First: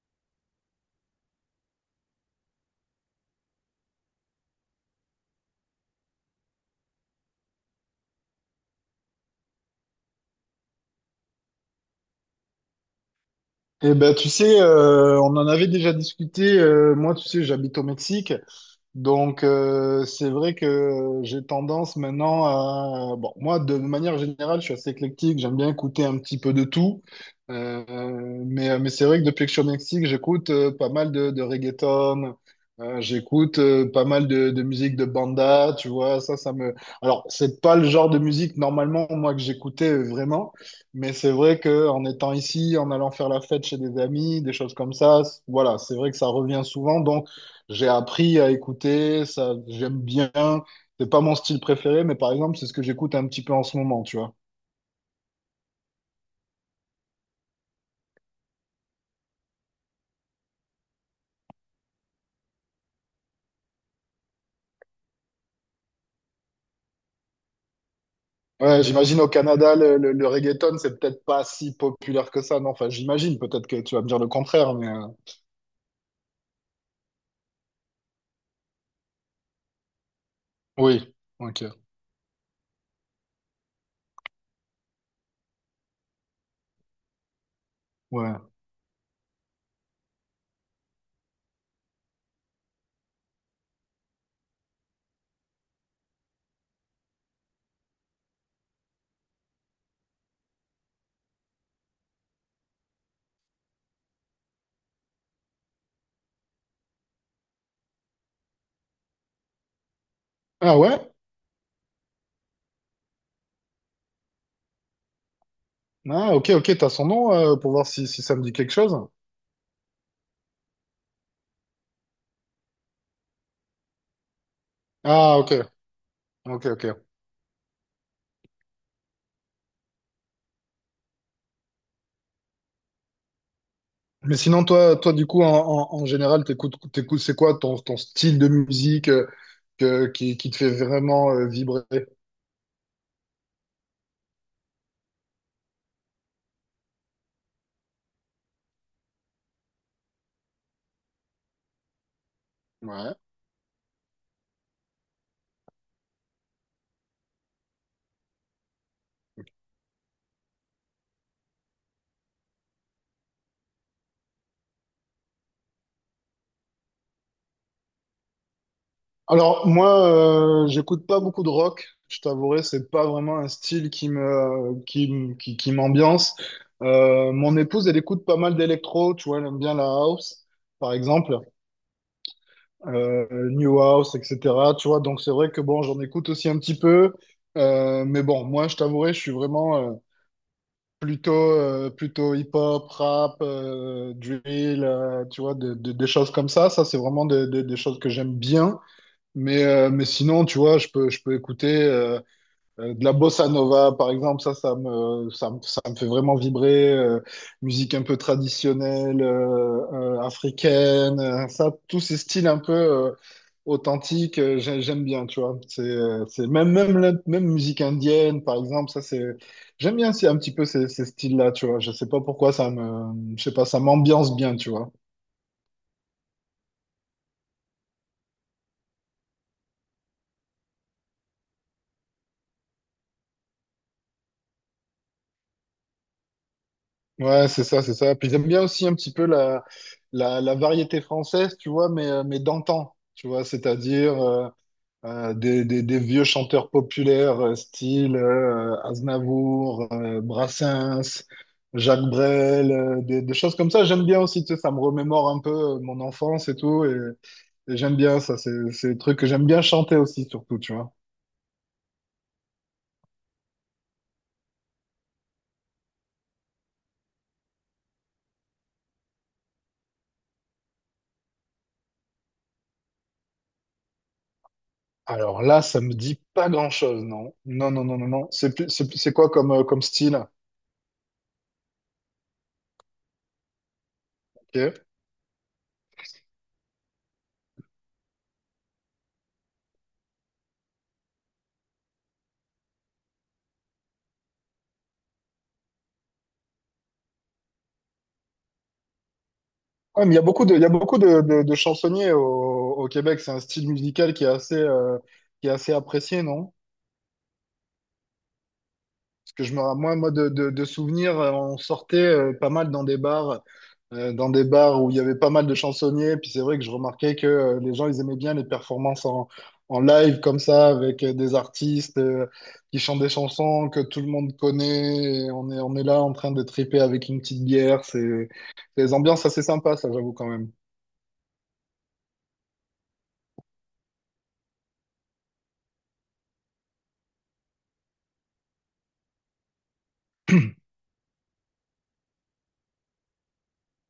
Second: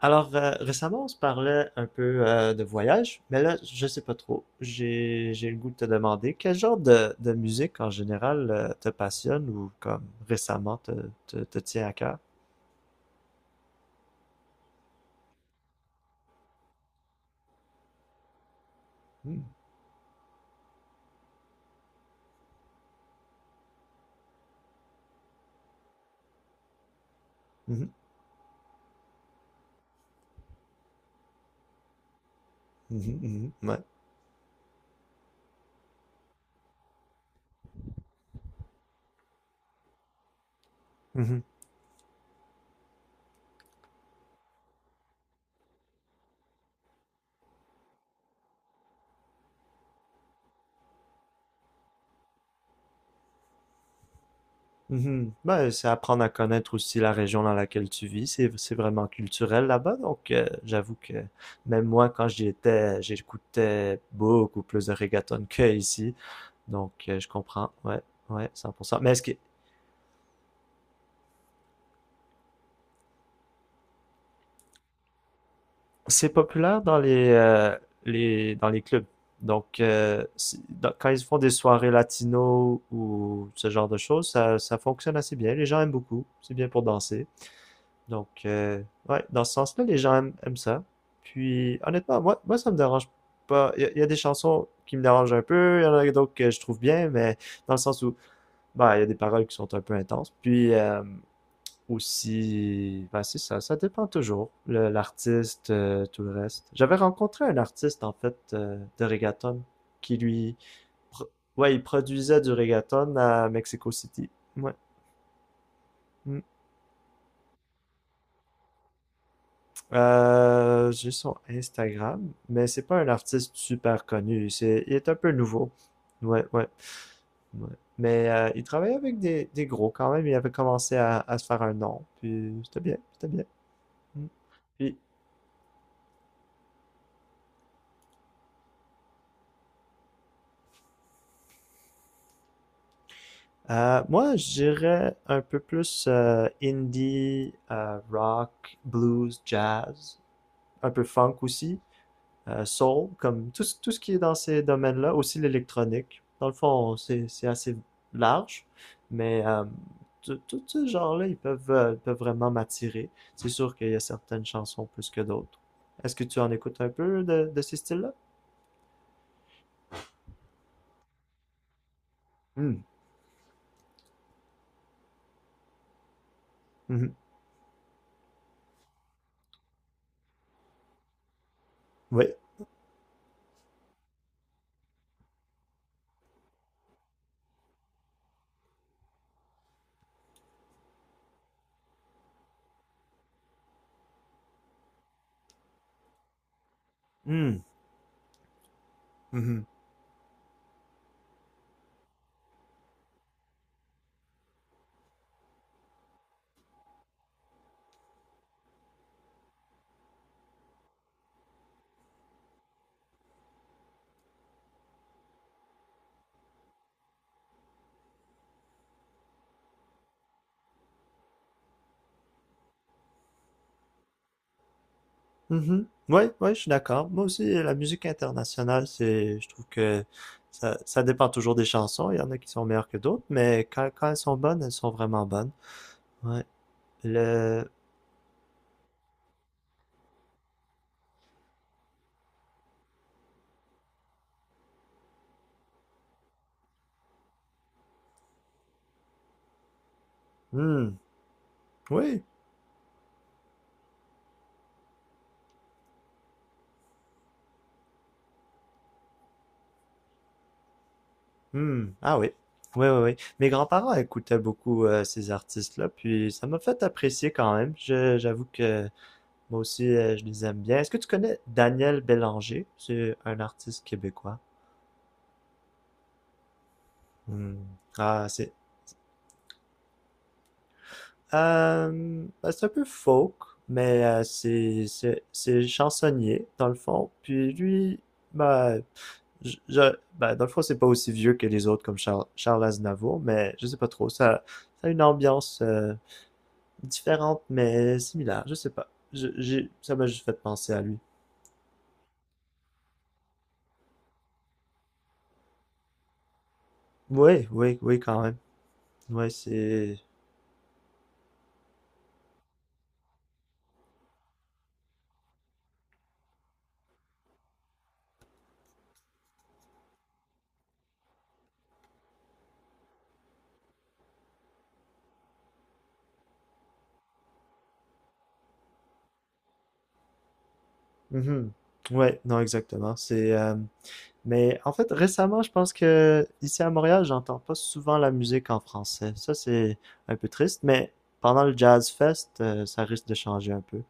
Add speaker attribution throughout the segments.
Speaker 1: Alors, récemment, on se parlait un peu de voyage, mais là, je sais pas trop. J'ai le goût de te demander quel genre de musique en général te passionne ou comme récemment te tient à cœur.
Speaker 2: Eh ben, tu sais, on en avait déjà discuté. Moi, tu sais, j'habite au Mexique.
Speaker 1: Hmm.
Speaker 2: Donc, c'est vrai que j'ai tendance maintenant à. Bon, moi, de manière générale, je suis assez éclectique. J'aime bien écouter un petit peu de tout. Euh,
Speaker 1: Mhm.
Speaker 2: mais c'est vrai que depuis que je suis au Mexique, j'écoute pas mal de reggaeton.
Speaker 1: Mhm. Mhm.
Speaker 2: J'écoute
Speaker 1: Ouais.
Speaker 2: pas mal de musique de banda, tu vois. Ça me. Alors, c'est pas le genre de musique, normalement, moi, que j'écoutais vraiment. Mais c'est
Speaker 1: Mhm.
Speaker 2: vrai que en étant ici, en allant faire la fête chez des amis, des choses comme ça, voilà, c'est vrai que ça revient souvent. Donc, j'ai appris à écouter, ça, j'aime bien. C'est pas mon style préféré, mais par exemple, c'est ce que j'écoute un petit peu en ce moment, tu vois.
Speaker 1: Mhm. Ben, c'est apprendre à connaître aussi la région dans laquelle tu vis. C'est vraiment culturel là-bas, donc j'avoue que même moi, quand j'y étais, j'écoutais beaucoup plus de reggaeton que ici, donc je comprends. Ouais. Ouais,
Speaker 2: Ouais,
Speaker 1: 100%. Mais
Speaker 2: j'imagine
Speaker 1: est-ce
Speaker 2: au
Speaker 1: que,
Speaker 2: Canada, le reggaeton, c'est peut-être pas si populaire que ça. Non, enfin, j'imagine, peut-être que tu vas me dire le contraire, mais
Speaker 1: c'est populaire dans les clubs. Donc, quand
Speaker 2: oui,
Speaker 1: ils font des
Speaker 2: ok,
Speaker 1: soirées latino ou ce genre de choses, ça fonctionne assez bien. Les gens aiment beaucoup. C'est bien pour danser. Donc,
Speaker 2: ouais.
Speaker 1: ouais, dans ce sens-là, les gens aiment ça. Puis, honnêtement, moi, ça me dérange pas. Il y a des chansons qui me dérangent un peu. Il y en a d'autres que je trouve bien, mais dans le sens où, bah, il y a des paroles qui sont un peu intenses. Puis, ou si ben c'est ça dépend toujours, l'artiste, tout le reste. J'avais rencontré un artiste, en fait, de reggaeton, qui lui,
Speaker 2: Ah ouais?
Speaker 1: pro- ouais, il produisait du reggaeton à Mexico City. Ouais.
Speaker 2: Ah,
Speaker 1: Mm.
Speaker 2: ok, ok, t'as son nom pour voir si, si ça me dit quelque chose.
Speaker 1: J'ai son Instagram, mais c'est pas un artiste super connu, c'est, il est un peu
Speaker 2: Ah, ok,
Speaker 1: nouveau. Ouais,
Speaker 2: ok,
Speaker 1: ouais,
Speaker 2: ok.
Speaker 1: ouais. Mais il travaillait avec des gros quand même, il avait commencé à se faire un nom, puis c'était bien, c'était bien. Mm.
Speaker 2: Mais sinon, toi,
Speaker 1: Puis,
Speaker 2: du coup, en général, t'écoutes, c'est quoi ton, style de musique qui te fait vraiment vibrer?
Speaker 1: Moi, je dirais un peu plus indie, rock, blues, jazz, un peu funk aussi, soul,
Speaker 2: Ouais.
Speaker 1: comme tout, tout ce qui est dans ces domaines-là, aussi l'électronique. Dans le fond, c'est assez large, mais tout ce genre-là, ils peuvent vraiment m'attirer. C'est sûr qu'il y a certaines chansons plus que d'autres. Est-ce que tu en écoutes un peu de ces styles-là?
Speaker 2: Alors, moi, j'écoute pas beaucoup de rock. Je t'avouerai,
Speaker 1: Hmm,
Speaker 2: c'est pas vraiment un style qui me, qui, m- qui m'ambiance.
Speaker 1: mhm,
Speaker 2: Mon épouse, elle écoute pas mal d'électro, tu vois, elle aime bien la house, par exemple,
Speaker 1: oui.
Speaker 2: New House, etc. Tu vois, donc c'est vrai que bon, j'en écoute aussi un petit peu. Mais bon, moi, je t'avouerai, je suis vraiment, plutôt, plutôt hip-hop, rap, drill, tu vois, des choses comme ça. Ça, c'est vraiment des
Speaker 1: Hmm,
Speaker 2: des- des choses que j'aime bien. Mais,
Speaker 1: mhm.
Speaker 2: euh, mais sinon, tu vois, je peux écouter de la bossa nova, par exemple, ça me fait vraiment vibrer. Musique un peu traditionnelle, africaine, ça, tous ces styles un peu authentiques, j'aime bien, tu vois. C'est même musique indienne, par exemple, ça, c'est, j'aime bien c'est un petit peu ces styles-là, tu vois. Je sais pas pourquoi je sais pas, ça m'ambiance bien, tu vois.
Speaker 1: Mhm. Ouais, ouais, je suis d'accord. Moi aussi, la musique internationale, c'est, je trouve que ça dépend toujours des chansons. Il y en a qui sont meilleures que d'autres, mais quand elles sont bonnes, elles sont vraiment bonnes. Ouais.
Speaker 2: Ouais, c'est
Speaker 1: Le,
Speaker 2: ça, c'est ça. Puis j'aime bien aussi un petit peu la variété française, tu vois, mais d'antan, tu vois, c'est-à-dire, des, des vieux chanteurs populaires style Aznavour,
Speaker 1: Hmm.
Speaker 2: Brassens, Jacques
Speaker 1: Oui.
Speaker 2: Brel, des choses comme ça. J'aime bien aussi, tu sais, ça me remémore un peu mon enfance et tout. Et j'aime bien ça, c'est des trucs que j'aime bien chanter aussi, surtout, tu vois.
Speaker 1: Hmm. Ah oui, oui, oui, oui. Mes grands-parents écoutaient beaucoup ces artistes-là, puis ça m'a fait apprécier quand même. J'avoue que moi aussi, je les aime bien. Est-ce que tu connais Daniel Bélanger? C'est un artiste québécois.
Speaker 2: Alors là, ça me dit pas grand-chose, non.
Speaker 1: Hmm.
Speaker 2: Non, non, non, non,
Speaker 1: Ah,
Speaker 2: non.
Speaker 1: c'est
Speaker 2: C'est quoi comme, comme style?
Speaker 1: Ben, c'est un peu folk, mais
Speaker 2: Ok. Ouais,
Speaker 1: c'est chansonnier, dans le fond. Puis lui, ben, ben, dans le fond, c'est pas aussi vieux que les autres comme Charles Aznavour, mais je sais pas trop. Ça a une ambiance différente, mais similaire. Je sais pas. Ça
Speaker 2: mais
Speaker 1: m'a
Speaker 2: il y a
Speaker 1: juste fait
Speaker 2: beaucoup de, il y a
Speaker 1: penser à lui.
Speaker 2: beaucoup de, de chansonniers au Québec. C'est un style musical qui est assez apprécié, non?
Speaker 1: Oui, oui, oui, quand même. Ouais,
Speaker 2: que je me ra- moi
Speaker 1: c'est.
Speaker 2: moi de souvenirs, on sortait pas mal dans des bars où il y avait pas mal de chansonniers. Puis c'est vrai que je remarquais que les gens, ils aimaient bien les performances en live comme ça, avec des artistes qui chantent des chansons que tout le monde connaît, et on est là en train de triper avec une petite bière. C'est des ambiances assez sympas, ça, j'avoue quand même.
Speaker 1: Mhm. Ouais, non, exactement. C'est. Mais en fait, récemment, je pense que ici à Montréal, j'entends pas souvent la musique en français. Ça, c'est un peu triste, mais pendant le Jazz Fest, ça risque de changer un peu.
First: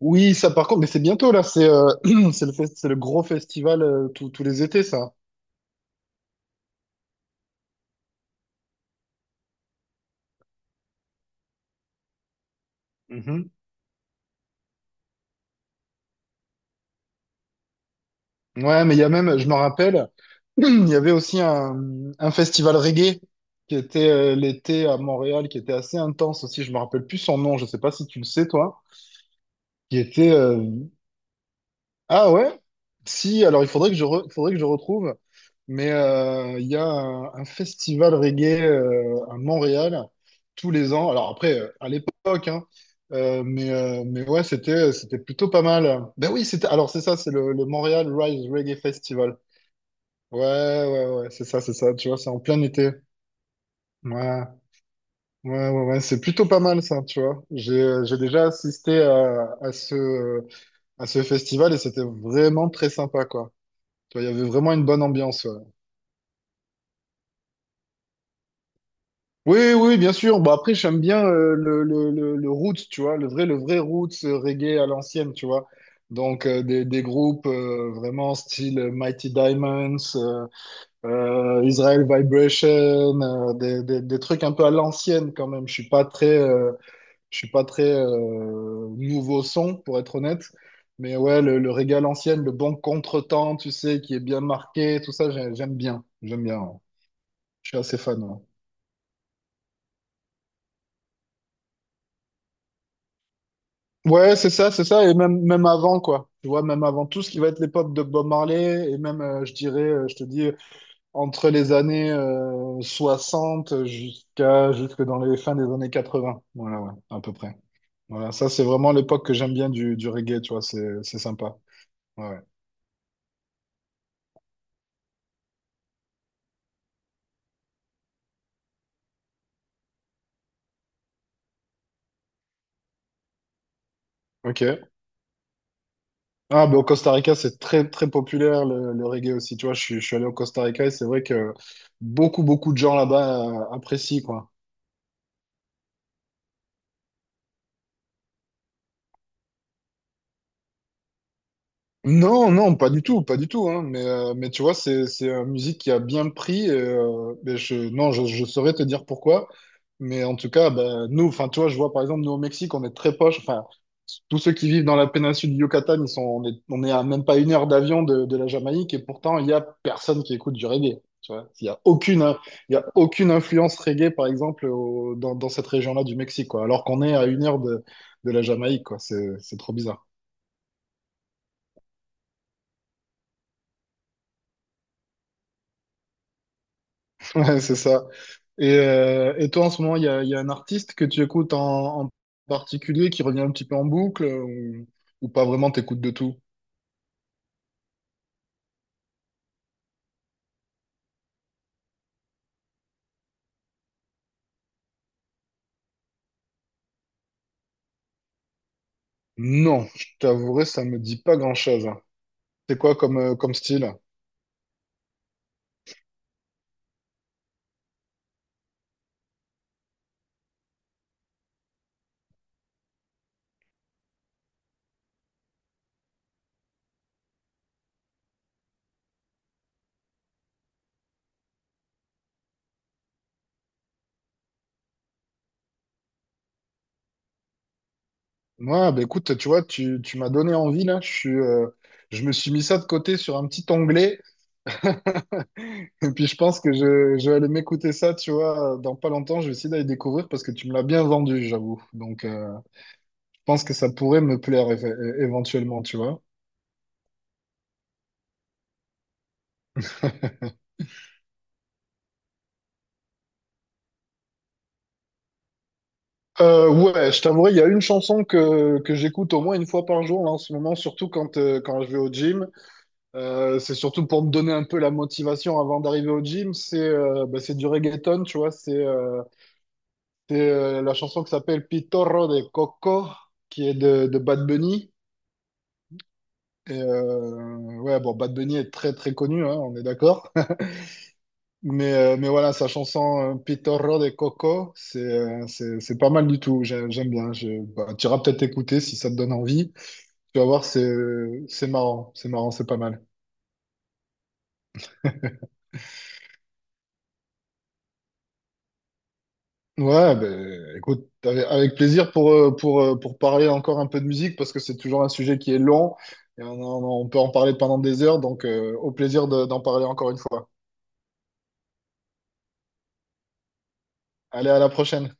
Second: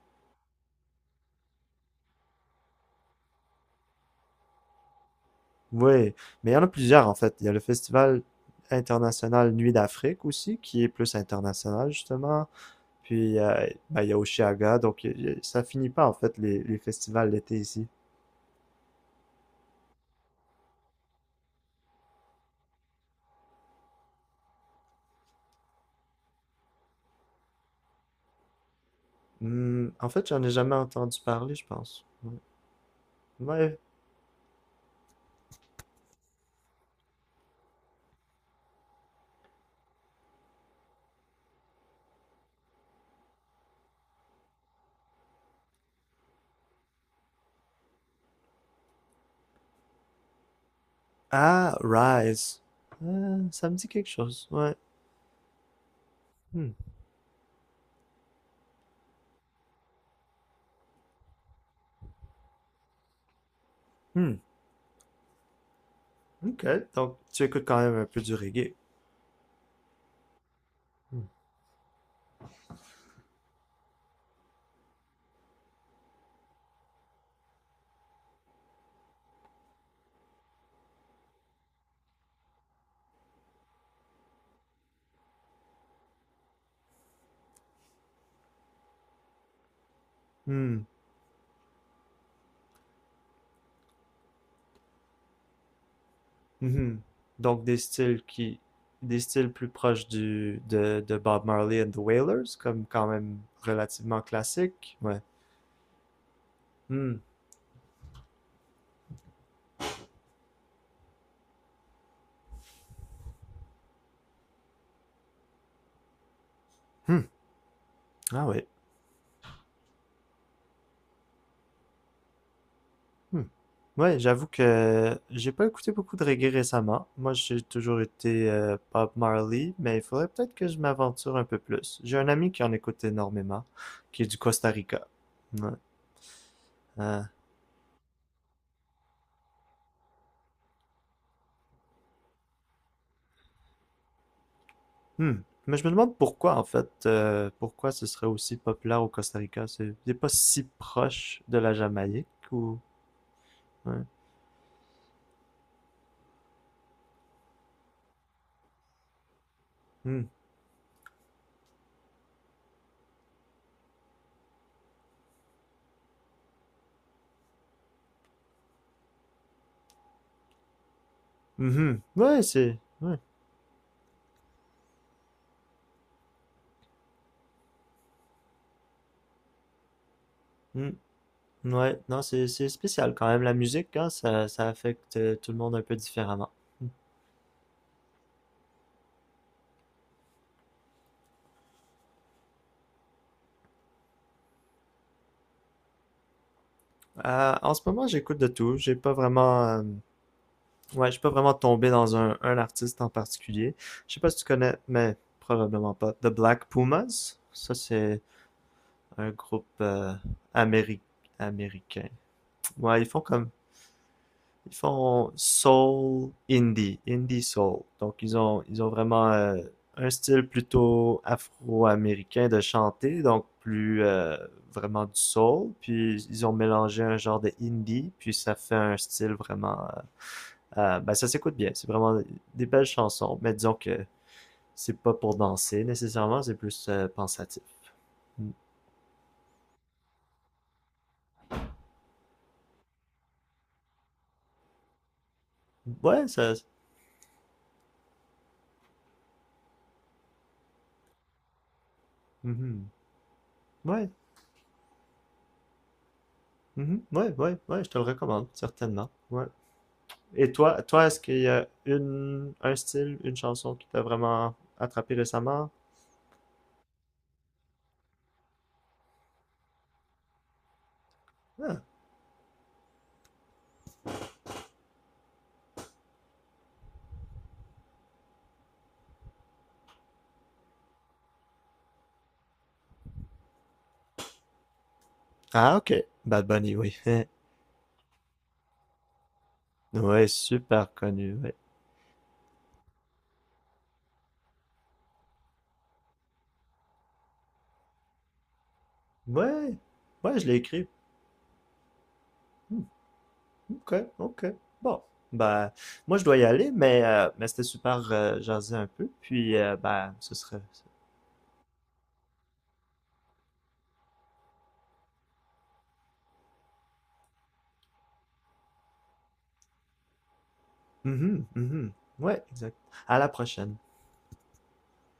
Speaker 2: Oui, ça par contre, mais c'est bientôt là. C'est c'est le gros festival, tous les étés, ça.
Speaker 1: Oui, mais il y en a plusieurs en fait. Il y a le Festival international Nuit d'Afrique aussi, qui est plus international justement. Puis
Speaker 2: Mhm.
Speaker 1: ben, il y a Oshiaga, donc ça finit pas en fait les festivals d'été ici.
Speaker 2: Ouais, mais il y a même, je me rappelle, il y avait aussi un, festival reggae qui était l'été à Montréal, qui était assez intense aussi. Je me rappelle plus son nom, je sais pas si tu le sais, toi.
Speaker 1: Hmm,
Speaker 2: Qui
Speaker 1: en fait,
Speaker 2: était.
Speaker 1: j'en ai jamais entendu parler, je pense.
Speaker 2: Ah
Speaker 1: Ouais.
Speaker 2: ouais? Si, alors
Speaker 1: Ouais.
Speaker 2: il faudrait que je retrouve. Mais il y a un, festival reggae à Montréal tous les ans. Alors après, à l'époque, hein, mais ouais, c'était plutôt pas mal. Ben oui, c'était, alors c'est ça, c'est le Montréal Rise Reggae Festival. Ouais, ouais, ouais, c'est ça, c'est
Speaker 1: Ah,
Speaker 2: ça. Tu vois, c'est en
Speaker 1: Rise.
Speaker 2: plein été.
Speaker 1: Ça me dit quelque chose.
Speaker 2: Ouais,
Speaker 1: Ouais.
Speaker 2: ouais, ouais, ouais, c'est plutôt pas
Speaker 1: Hmm.
Speaker 2: mal ça, tu vois. J'ai déjà assisté à ce festival, et c'était vraiment très sympa, quoi. Tu vois,
Speaker 1: Hmm,
Speaker 2: il y avait vraiment une bonne ambiance. Ouais.
Speaker 1: ok. Donc, tu écoutes quand même un peu du reggae.
Speaker 2: Oui, oui, bien sûr. Bon, après, j'aime
Speaker 1: Hmm.
Speaker 2: bien le roots, tu vois, le vrai roots reggae à l'ancienne, tu vois. Donc, des groupes vraiment style Mighty Diamonds, Israel Vibration, des trucs un peu à l'ancienne quand même. Je suis pas très, je suis pas très nouveau son, pour être honnête.
Speaker 1: Hmm,
Speaker 2: Mais ouais, le régal ancienne, le bon contretemps, tu sais, qui est bien marqué, tout ça, j'aime bien. J'aime bien. Ouais.
Speaker 1: mhm. Donc,
Speaker 2: Je suis assez fan. Ouais,
Speaker 1: des styles plus proches de Bob Marley and the Wailers, comme quand même relativement
Speaker 2: ouais, c'est ça, c'est
Speaker 1: classique.
Speaker 2: ça. Et
Speaker 1: Ouais.
Speaker 2: même, même avant, quoi. Tu vois, même avant
Speaker 1: Hmm,
Speaker 2: tout ce qui va être l'époque de Bob Marley, et même, je dirais, je te dis, entre les années 60 jusqu'à, jusque dans les fins des années 80. Voilà, ouais,
Speaker 1: hmm.
Speaker 2: à peu près. Voilà,
Speaker 1: Ah
Speaker 2: ça, c'est
Speaker 1: ouais.
Speaker 2: vraiment l'époque que j'aime bien du reggae, tu vois, c'est sympa. Ouais. Ouais.
Speaker 1: Hmm. Ouais, j'avoue que j'ai pas écouté beaucoup de reggae récemment. Moi, j'ai toujours été Bob Marley, mais il faudrait peut-être que je m'aventure un peu plus. J'ai un ami qui en écoute énormément, qui est du Costa
Speaker 2: Ok.
Speaker 1: Rica. Ouais.
Speaker 2: Ah, ben, au Costa
Speaker 1: Euh,
Speaker 2: Rica, c'est très, très populaire le reggae aussi. Tu vois, je suis allé au Costa Rica, et c'est vrai que beaucoup, beaucoup de gens là-bas apprécient, quoi.
Speaker 1: Hmm. Mais je me demande pourquoi, en fait, pourquoi ce serait aussi populaire au Costa Rica. C'est pas si proche de la Jamaïque
Speaker 2: Non, non,
Speaker 1: ou.
Speaker 2: pas du tout, pas du tout, hein. Mais,
Speaker 1: Ouais,
Speaker 2: euh, mais tu vois, c'est une musique qui a bien pris. Et, mais non, je saurais te dire pourquoi.
Speaker 1: Hmm.
Speaker 2: Mais en tout cas, bah, nous, enfin, tu vois, je vois par exemple, nous au Mexique, on est très proche. Enfin, tous ceux qui vivent dans la péninsule du Yucatan, on est à même pas une heure d'avion de la Jamaïque, et pourtant, il y a personne qui écoute du reggae. Tu vois, il y a
Speaker 1: Mhm.
Speaker 2: aucune,
Speaker 1: Ouais,
Speaker 2: il
Speaker 1: c'est.
Speaker 2: y a
Speaker 1: Ouais.
Speaker 2: aucune influence reggae, par exemple, dans cette région-là du Mexique, quoi. Alors qu'on est à une heure de la Jamaïque, quoi. C'est trop bizarre.
Speaker 1: Hmm. Ouais. Non, c'est spécial quand même. La musique, hein, ça affecte tout le monde un peu différemment. Hmm.
Speaker 2: Ouais, c'est ça. Et toi, en ce moment, il y a un artiste que tu écoutes en particulier qui revient un petit peu en boucle, ou pas vraiment, t'écoutes de tout?
Speaker 1: En ce moment, j'écoute de tout. J'ai pas vraiment. Ouais, je suis pas vraiment tombé dans un artiste en particulier. Je sais pas si tu connais, mais probablement pas. The Black Pumas. Ça, c'est. Un groupe
Speaker 2: Non, je t'avouerai, ça
Speaker 1: améri-
Speaker 2: me dit pas grand-chose.
Speaker 1: américain.
Speaker 2: C'est quoi
Speaker 1: Ouais, ils
Speaker 2: comme,
Speaker 1: font
Speaker 2: comme style?
Speaker 1: soul indie, indie soul. Donc ils ont vraiment un style plutôt afro-américain de chanter, donc plus vraiment du soul. Puis ils ont mélangé un genre de indie, puis ça fait un style vraiment. Ben ça s'écoute bien. C'est vraiment des belles chansons, mais disons que c'est pas pour danser nécessairement, c'est plus pensatif. Mm.
Speaker 2: Moi, bah écoute, tu vois, tu m'as donné envie là. Je me suis mis ça de côté sur un petit onglet. Et
Speaker 1: Ouais,
Speaker 2: puis je
Speaker 1: ça.
Speaker 2: pense que je vais aller m'écouter ça, tu vois, dans pas longtemps. Je vais essayer d'aller découvrir, parce que tu me l'as bien vendu, j'avoue. Donc
Speaker 1: Mhm.
Speaker 2: je pense que ça
Speaker 1: Ouais,
Speaker 2: pourrait me plaire éventuellement, tu vois.
Speaker 1: Mhm. Ouais, ouais, ouais, je te le recommande, certainement. Ouais. Et toi, est-ce qu'il y a un style, une chanson qui t'a vraiment attrapé récemment?
Speaker 2: Ouais, je t'avouerai, il y a une chanson que j'écoute au moins une fois par jour là, en ce moment, surtout quand, euh,
Speaker 1: Ah,
Speaker 2: quand je vais au gym. C'est surtout pour me donner un peu la motivation avant d'arriver au gym. C'est bah, c'est du reggaeton, tu vois. C'est la chanson qui s'appelle Pitorro de Coco, qui est de Bad Bunny.
Speaker 1: Ah, ok. Bad Bunny,
Speaker 2: Et,
Speaker 1: oui.
Speaker 2: ouais, bon, Bad Bunny est très très connu, hein, on est
Speaker 1: Ouais,
Speaker 2: d'accord.
Speaker 1: super connu, ouais.
Speaker 2: Mais voilà, sa chanson Pitorro de Coco, c'est pas mal du tout. J'aime bien. Bah, tu iras peut-être écouter si ça te donne envie.
Speaker 1: Ouais, ouais,
Speaker 2: Tu vas
Speaker 1: je l'ai
Speaker 2: voir,
Speaker 1: écrit.
Speaker 2: c'est marrant, c'est marrant, c'est pas
Speaker 1: Hmm,
Speaker 2: mal.
Speaker 1: ok, ok. Bon, bah, moi, je dois y aller, mais c'était super jaser un peu, puis, bah,
Speaker 2: Ouais,
Speaker 1: ce serait...
Speaker 2: ben écoute, avec plaisir pour parler encore un peu de musique, parce que c'est toujours un sujet qui est long, et on peut en parler pendant des heures, donc au plaisir d'en parler encore une fois.
Speaker 1: Mhm, mhm. Ouais, exact. À la prochaine.
Speaker 2: Allez, à la prochaine.